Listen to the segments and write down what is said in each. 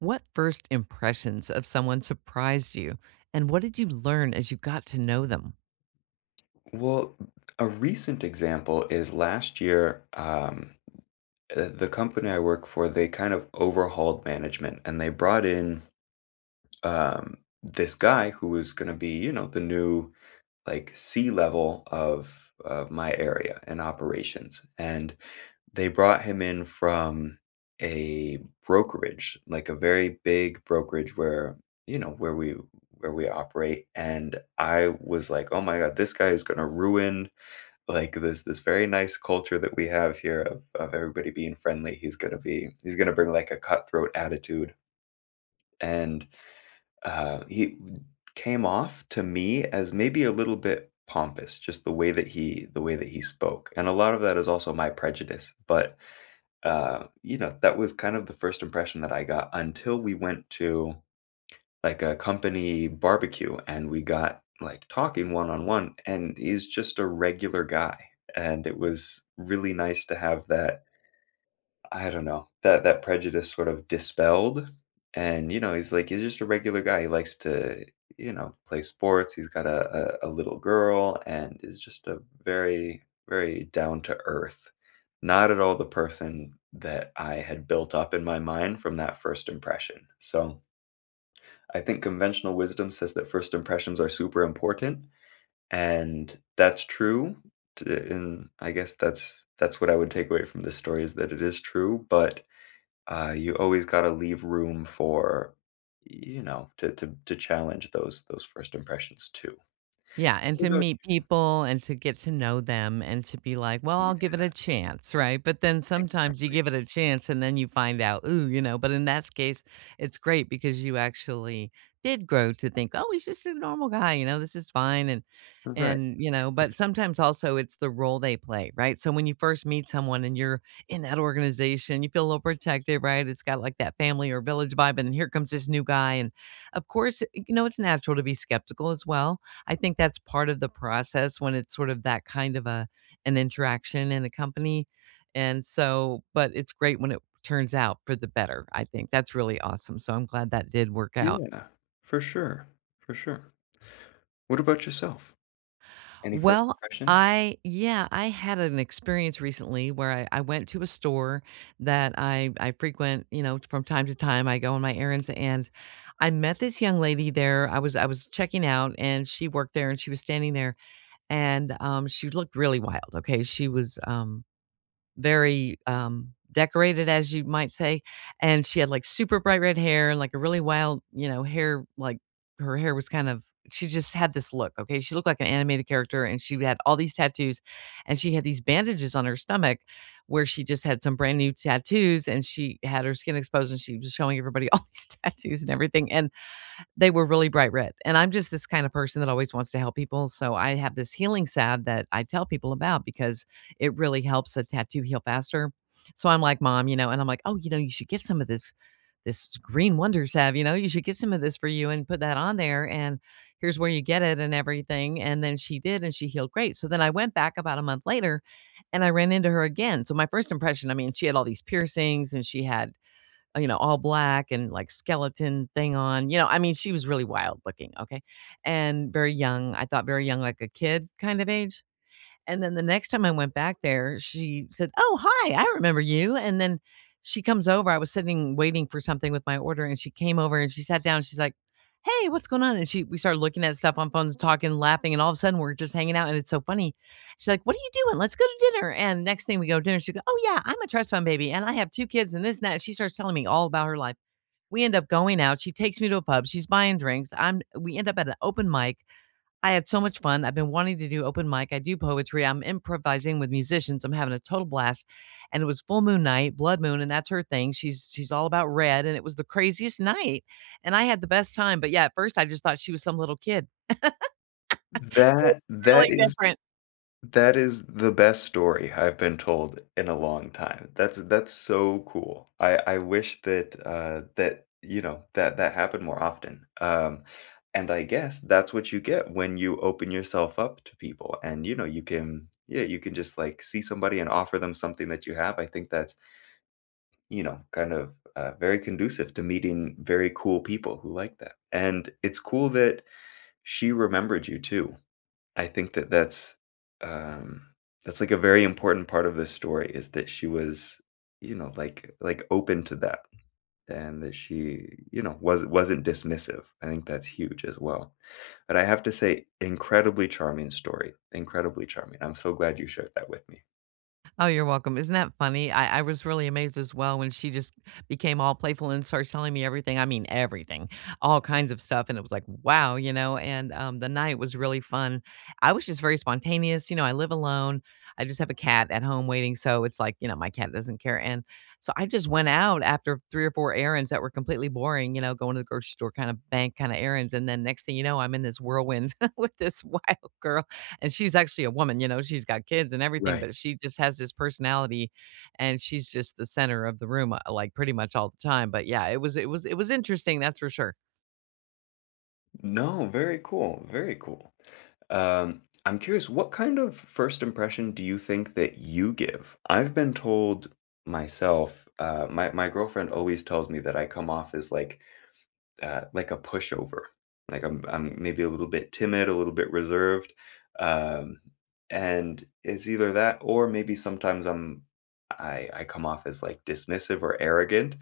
What first impressions of someone surprised you, and what did you learn as you got to know them? Well, a recent example is last year, the company I work for, they kind of overhauled management and they brought in this guy who was going to be, you know, the new like C level of my area and operations. And they brought him in from a brokerage, like a very big brokerage where, you know, where we operate. And I was like, oh my God, this guy is going to ruin like this very nice culture that we have here of everybody being friendly. He's gonna bring like a cutthroat attitude, and he came off to me as maybe a little bit pompous, just the way that he spoke, and a lot of that is also my prejudice. But you know, that was kind of the first impression that I got until we went to like a company barbecue and we got like talking one on one, and he's just a regular guy, and it was really nice to have that. I don't know, that that prejudice sort of dispelled. And you know, he's like he's just a regular guy, he likes to, you know, play sports, he's got a little girl, and is just a very very down to earth, not at all the person that I had built up in my mind from that first impression. So I think conventional wisdom says that first impressions are super important, and that's true. And I guess that's what I would take away from this story is that it is true, but you always got to leave room for, you know, to challenge those first impressions too. Yeah, and What to about meet people and to get to know them and to be like, "Well, you? I'll give Yeah, it a chance," right? But then sometimes you exactly. give it a chance and then you find out, ooh, you know, but in that case, it's great because you actually did grow to think, "Oh, he's just a normal guy, you know, this is fine." Right. and, you know, but sometimes also it's the role they play, right? So when you first meet someone and you're in that organization, you feel a little protective, right? It's got like that family or village vibe and then here comes this new guy and of course, you know, it's natural to be skeptical as well. I think that's part of the process when it's sort of that kind of a an interaction in a company, and so but it's great when it turns out for the better, I think. That's really awesome, so I'm glad that did work out. Yeah, for sure. For sure. What about yourself? Any first Well, impressions? I yeah, I had an experience recently where I went to a store that I frequent, you know, from time to time, I go on my errands, and I met this young lady there. I was checking out, and she worked there, and she was standing there, and, she looked really wild, okay? She was, very, decorated, as you might say, and she had, like, super bright red hair and, like, a really wild, you know, hair like, her hair was kind of she just had this look, okay? She looked like an animated character, and she had all these tattoos, and she had these bandages on her stomach where she just had some brand new tattoos, and she had her skin exposed, and she was showing everybody all these tattoos and everything, and they were really bright red, and I'm just this kind of person that always wants to help people, so I have this healing salve that I tell people about because it really helps a tattoo heal faster. So I'm like, "Mom," you know, and I'm like, "Oh, you know, you should get some of this this green wonder salve, you know, you should get some of this for you and put that on there, and here's where you get it and everything," and then she did, and she healed great. So then I went back about a month later, and I ran into her again. So my first impression, I mean, she had all these piercings, and she had you know, all black and like skeleton thing on. You know, I mean, she was really wild looking, okay? And very young. I thought very young, like a kid kind of age. And then the next time I went back there, she said, "Oh, hi, I remember you." And then she comes over. I was sitting waiting for something with my order, and she came over and she sat down. She's like, "Hey, what's going on?" And she we started looking at stuff on phones, talking, laughing, and all of a sudden we're just hanging out, and it's so funny. She's like, "What are you doing? Let's go to dinner." And next thing we go to dinner, she goes, "Oh yeah, I'm a trust fund baby, and I have two kids, and this and that." She starts telling me all about her life. We end up going out. She takes me to a pub. She's buying drinks. I'm. We end up at an open mic. I had so much fun. I've been wanting to do open mic. I do poetry. I'm improvising with musicians. I'm having a total blast. And it was full moon night, blood moon, and that's her thing. She's all about red, and it was the craziest night. And I had the best time. But yeah, at first I just thought she was some little kid. So That it's that really is different. That is the best story I've been told in a long time. That's so cool. I wish that that you know that that happened more often. And I guess that's what you get when you open yourself up to people, and you know you can, yeah, you can just like see somebody and offer them something that you have. I think that's, you know, kind of very conducive to meeting very cool people who like that. And it's cool that she remembered you too. I think that um, that's like a very important part of this story, is that she was, you know, like open to that, and that she, you know, wasn't dismissive. I think that's huge as well. But I have to say, incredibly charming story, incredibly charming. I'm so glad you shared that with me. Oh, you're welcome. Isn't that funny? I was really amazed as well when she just became all playful and starts telling me everything. I mean, everything, all kinds of stuff. And it was like, wow, you know, and the night was really fun. I was just very spontaneous. You know, I live alone. I just have a cat at home waiting. So it's like, you know, my cat doesn't care. And so I just went out after three or four errands that were completely boring, you know, going to the grocery store kind of bank kind of errands. And then next thing you know, I'm in this whirlwind with this wild girl. And she's actually a woman, you know, she's got kids and everything, Right. but she just has this personality, and she's just the center of the room, like, pretty much all the time, but yeah, it was it was it was interesting, that's for sure. No, very cool, very cool. I'm curious, what kind of first impression do you think that you give? I've been told myself, my girlfriend always tells me that I come off as like a pushover, like I'm maybe a little bit timid, a little bit reserved, um, and it's either that or maybe sometimes I come off as like dismissive or arrogant.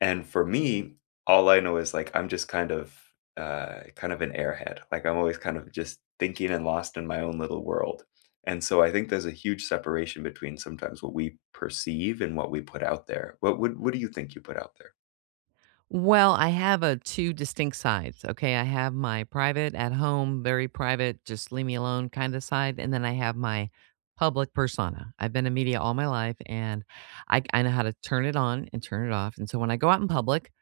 And for me, all I know is like I'm just kind of an airhead. Like I'm always kind of just thinking and lost in my own little world. And so I think there's a huge separation between sometimes what we perceive and what we put out there. What do you think you put out there? Well, I have a two distinct sides, okay? I have my private, at home, very private, just leave me alone kinda side, and then I have my public persona. I've been in media all my life, and I know how to turn it on and turn it off, and so when I go out in public,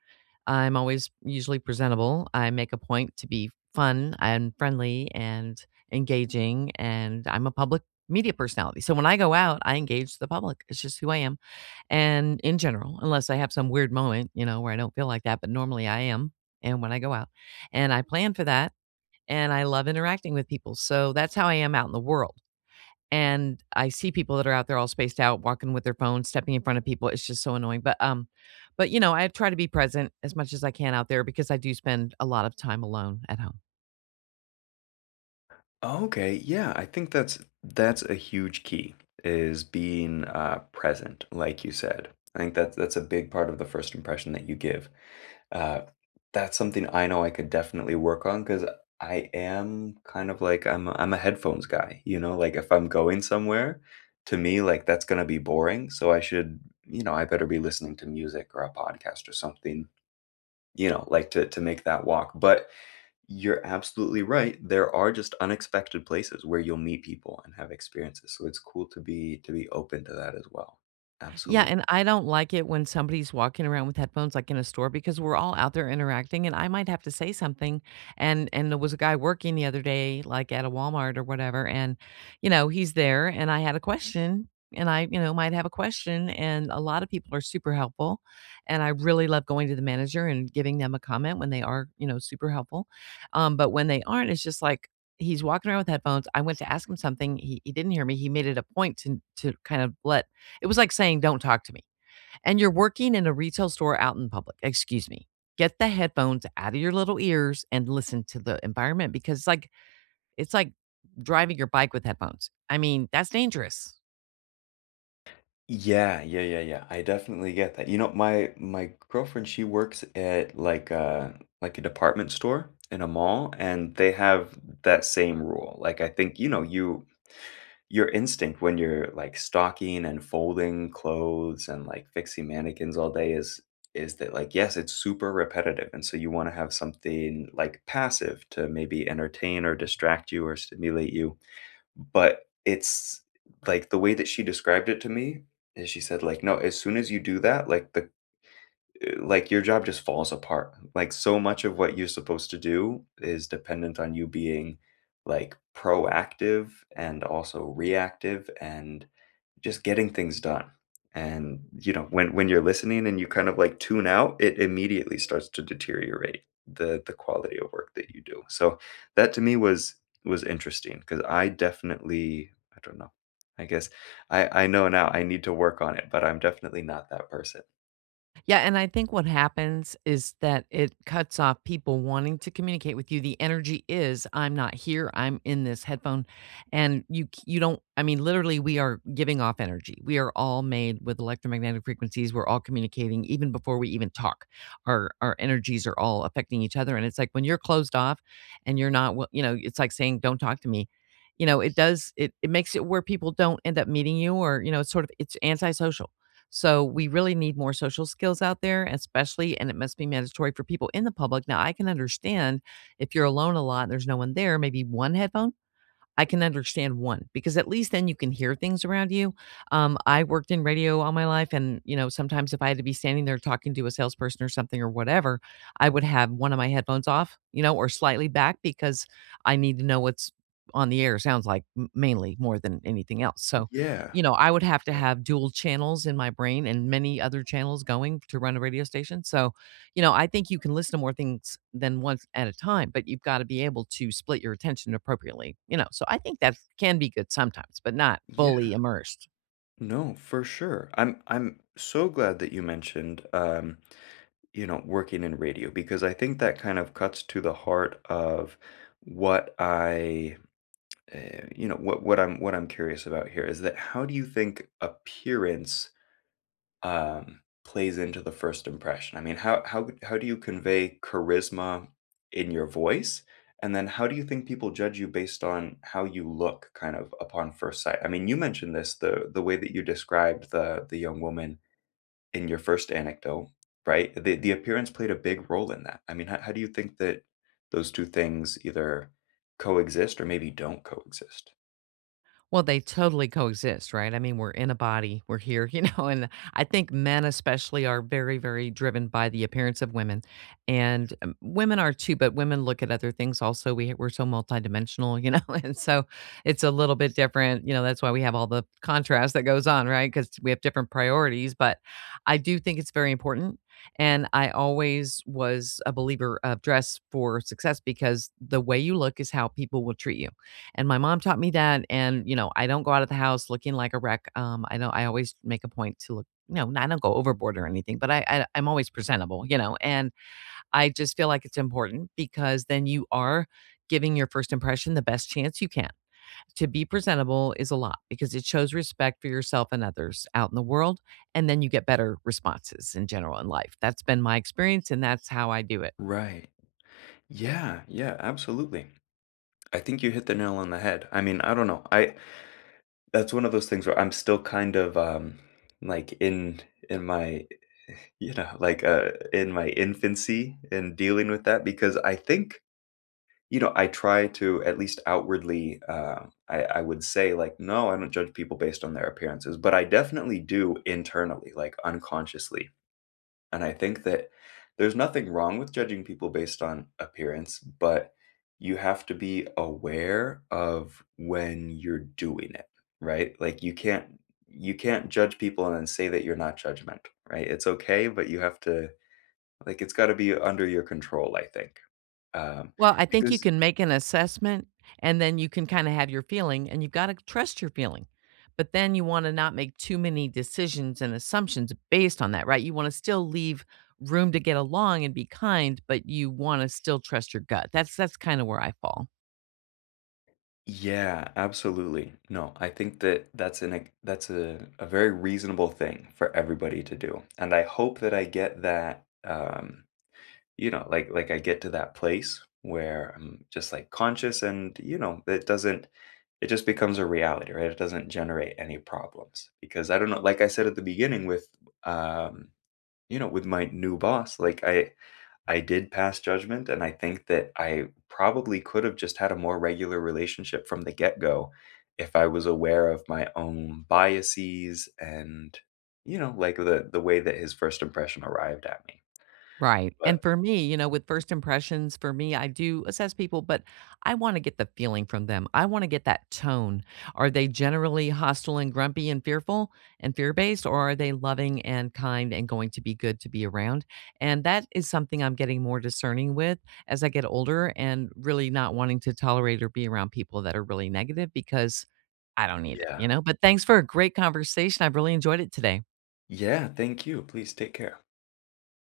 I'm always usually presentable. I make a point to be fun and friendly and engaging, and I'm a public media personality. So when I go out, I engage the public. It's just who I am. And in general, unless I have some weird moment, you know, where I don't feel like that, but normally I am. And when I go out, and I plan for that, and I love interacting with people. So that's how I am out in the world and I see people that are out there all spaced out, walking with their phones, stepping in front of people. It's just so annoying. But you know, I try to be present as much as I can out there because I do spend a lot of time alone at home. Okay, yeah, I think that's a huge key, is being present, like you said. I think that's a big part of the first impression that you give. Uh, that's something I know I could definitely work on because I am kind of like I'm a headphones guy, you know, like if I'm going somewhere, to me like that's gonna be boring, so I should, you know, I better be listening to music or a podcast or something, you know, like to make that walk. But you're absolutely right. There are just unexpected places where you'll meet people and have experiences. So it's cool to be open to that as well. Yeah, Absolutely. and I don't like it when somebody's walking around with headphones, like in a store, because we're all out there interacting, and I might have to say something. And there was a guy working the other day, like at a Walmart or whatever, and you know he's there, and I had a question, and I you know might have a question, and a lot of people are super helpful, and I really love going to the manager and giving them a comment when they are you know super helpful, but when they aren't, it's just like. He's walking around with headphones. I went to ask him something. He didn't hear me. He made it a point to kind of let it was like saying, don't talk to me. And you're working in a retail store out in public. Excuse me. Get the headphones out of your little ears and listen to the environment because it's like driving your bike with headphones. I mean, that's dangerous. Yeah, yeah, yeah, yeah. I definitely get that. You know, my girlfriend, she works at like a department store in a mall, and they have that same rule. Like I think, you know, you, your instinct when you're like stocking and folding clothes and like fixing mannequins all day is that like, yes, it's super repetitive, and so you want to have something like passive to maybe entertain or distract you or stimulate you, but it's like, the way that she described it to me is, she said like, no, as soon as you do that, like the like, your job just falls apart. Like, so much of what you're supposed to do is dependent on you being like proactive and also reactive and just getting things done. And, you know, when you're listening and you kind of like tune out, it immediately starts to deteriorate the quality of work that you do. So, that to me was interesting because I definitely, I don't know. I guess I know now I need to work on it, but I'm definitely not that person. Yeah, and I think what happens is that it cuts off people wanting to communicate with you. The energy is I'm not here, I'm in this headphone and you don't I mean literally we are giving off energy. We are all made with electromagnetic frequencies. We're all communicating even before we even talk. Our energies are all affecting each other and it's like when you're closed off and you're not wi- you know, it's like saying don't talk to me. You know, it does it makes it where people don't end up meeting you or you know, it's sort of it's antisocial so we really need more social skills out there, especially, and it must be mandatory for people in the public. Now, I can understand if you're alone a lot and there's no one there, maybe one headphone. I can understand one because at least then you can hear things around you. I worked in radio all my life, and you know sometimes if I had to be standing there talking to a salesperson or something or whatever, I would have one of my headphones off, you know, or slightly back because I need to know what's on the air. Sounds like mainly more than anything else. So, Yeah. you know, I would have to Yeah. have dual channels in my brain and many other channels going to run a radio station. So you know, I think you can listen to more things than once at a time, but you've got to be able to split your attention appropriately, you know. So I think that can be good sometimes, but not Yeah, fully immersed. no, for sure. I'm so glad that you mentioned, you know, working in radio because I think that kind of cuts to the heart of what I you know, what I'm curious about here is that, how do you think appearance, plays into the first impression? I mean, how do you convey charisma in your voice? And then how do you think people judge you based on how you look kind of upon first sight? I mean, you mentioned this, the way that you described the young woman in your first anecdote, right? The appearance played a big role in that. I mean, how do you think that those two things either coexist or maybe don't coexist? Well, they totally coexist, right? I mean, we're in a body, we're here, you know, and I think men especially are very, very driven by the appearance of women. And women are too, but women look at other things also. We're so multidimensional, you know, and so it's a little bit different. You know, that's why we have all the contrast that goes on, right? Because we have different priorities. But I do think it's very important. And I always was a believer of dress for success because the way you look is how people will treat you and my mom taught me that, and, you know, I don't go out of the house looking like a wreck, I don't I always make a point to look no, I don't go overboard or anything, but I'm always presentable, you know, and I just feel like it's important because then you are giving your first impression the best chance you can. To be presentable is a lot because it shows respect for yourself and others out in the world, and then you get better responses in general in life. That's been my experience, and that's how I do it. Right. Yeah, yeah, absolutely. I think you hit the nail on the head. I mean, I don't know. I That's one of those things where I'm still kind of, like, in my, you know, like, in my infancy in dealing with that because I think, you know, I try to at least outwardly, I would say, like, "No, I don't judge people based on their appearances," but I definitely do internally, like, unconsciously. And I think that there's nothing wrong with judging people based on appearance, but you have to be aware of when you're doing it, right? Like you can't, you can't judge people and then say that you're not judgmental, right? It's okay, but you have to, like, it's got to be under your control, I think. Um Well, I think you because can make an assessment and then you can kinda have your feeling and you've gotta trust your feeling. But then you wanna not make too many decisions and assumptions based on that, right? You wanna still leave room to get along and be kind, but you wanna still trust your gut. That's kinda where I fall. yeah, absolutely. No, I think that that's that's a very reasonable thing for everybody to do. And I hope that I get that, you know, like I get to that place where I'm just like conscious, and you know, it doesn't, it just becomes a reality, right? It doesn't generate any problems because I don't know, like I said at the beginning with, um, you know, with my new boss, like I did pass judgment and I think that I probably could have just had a more regular relationship from the get-go if I was aware of my own biases and, you know, like the way that his first impression arrived at me. Right, and But for me, you know, with first impressions, for me, I do assess people, but I wanna get the feeling from them. I wanna get that tone. Are they generally hostile and grumpy and fearful and fear-based, or are they loving and kind and going to be good to be around? And that is something I'm getting more discerning with as I get older and really not wanting to tolerate or be around people that are really negative because I don't need it, you yeah, know? But thanks for a great conversation. I've really enjoyed it today. yeah, thank you. Please take care.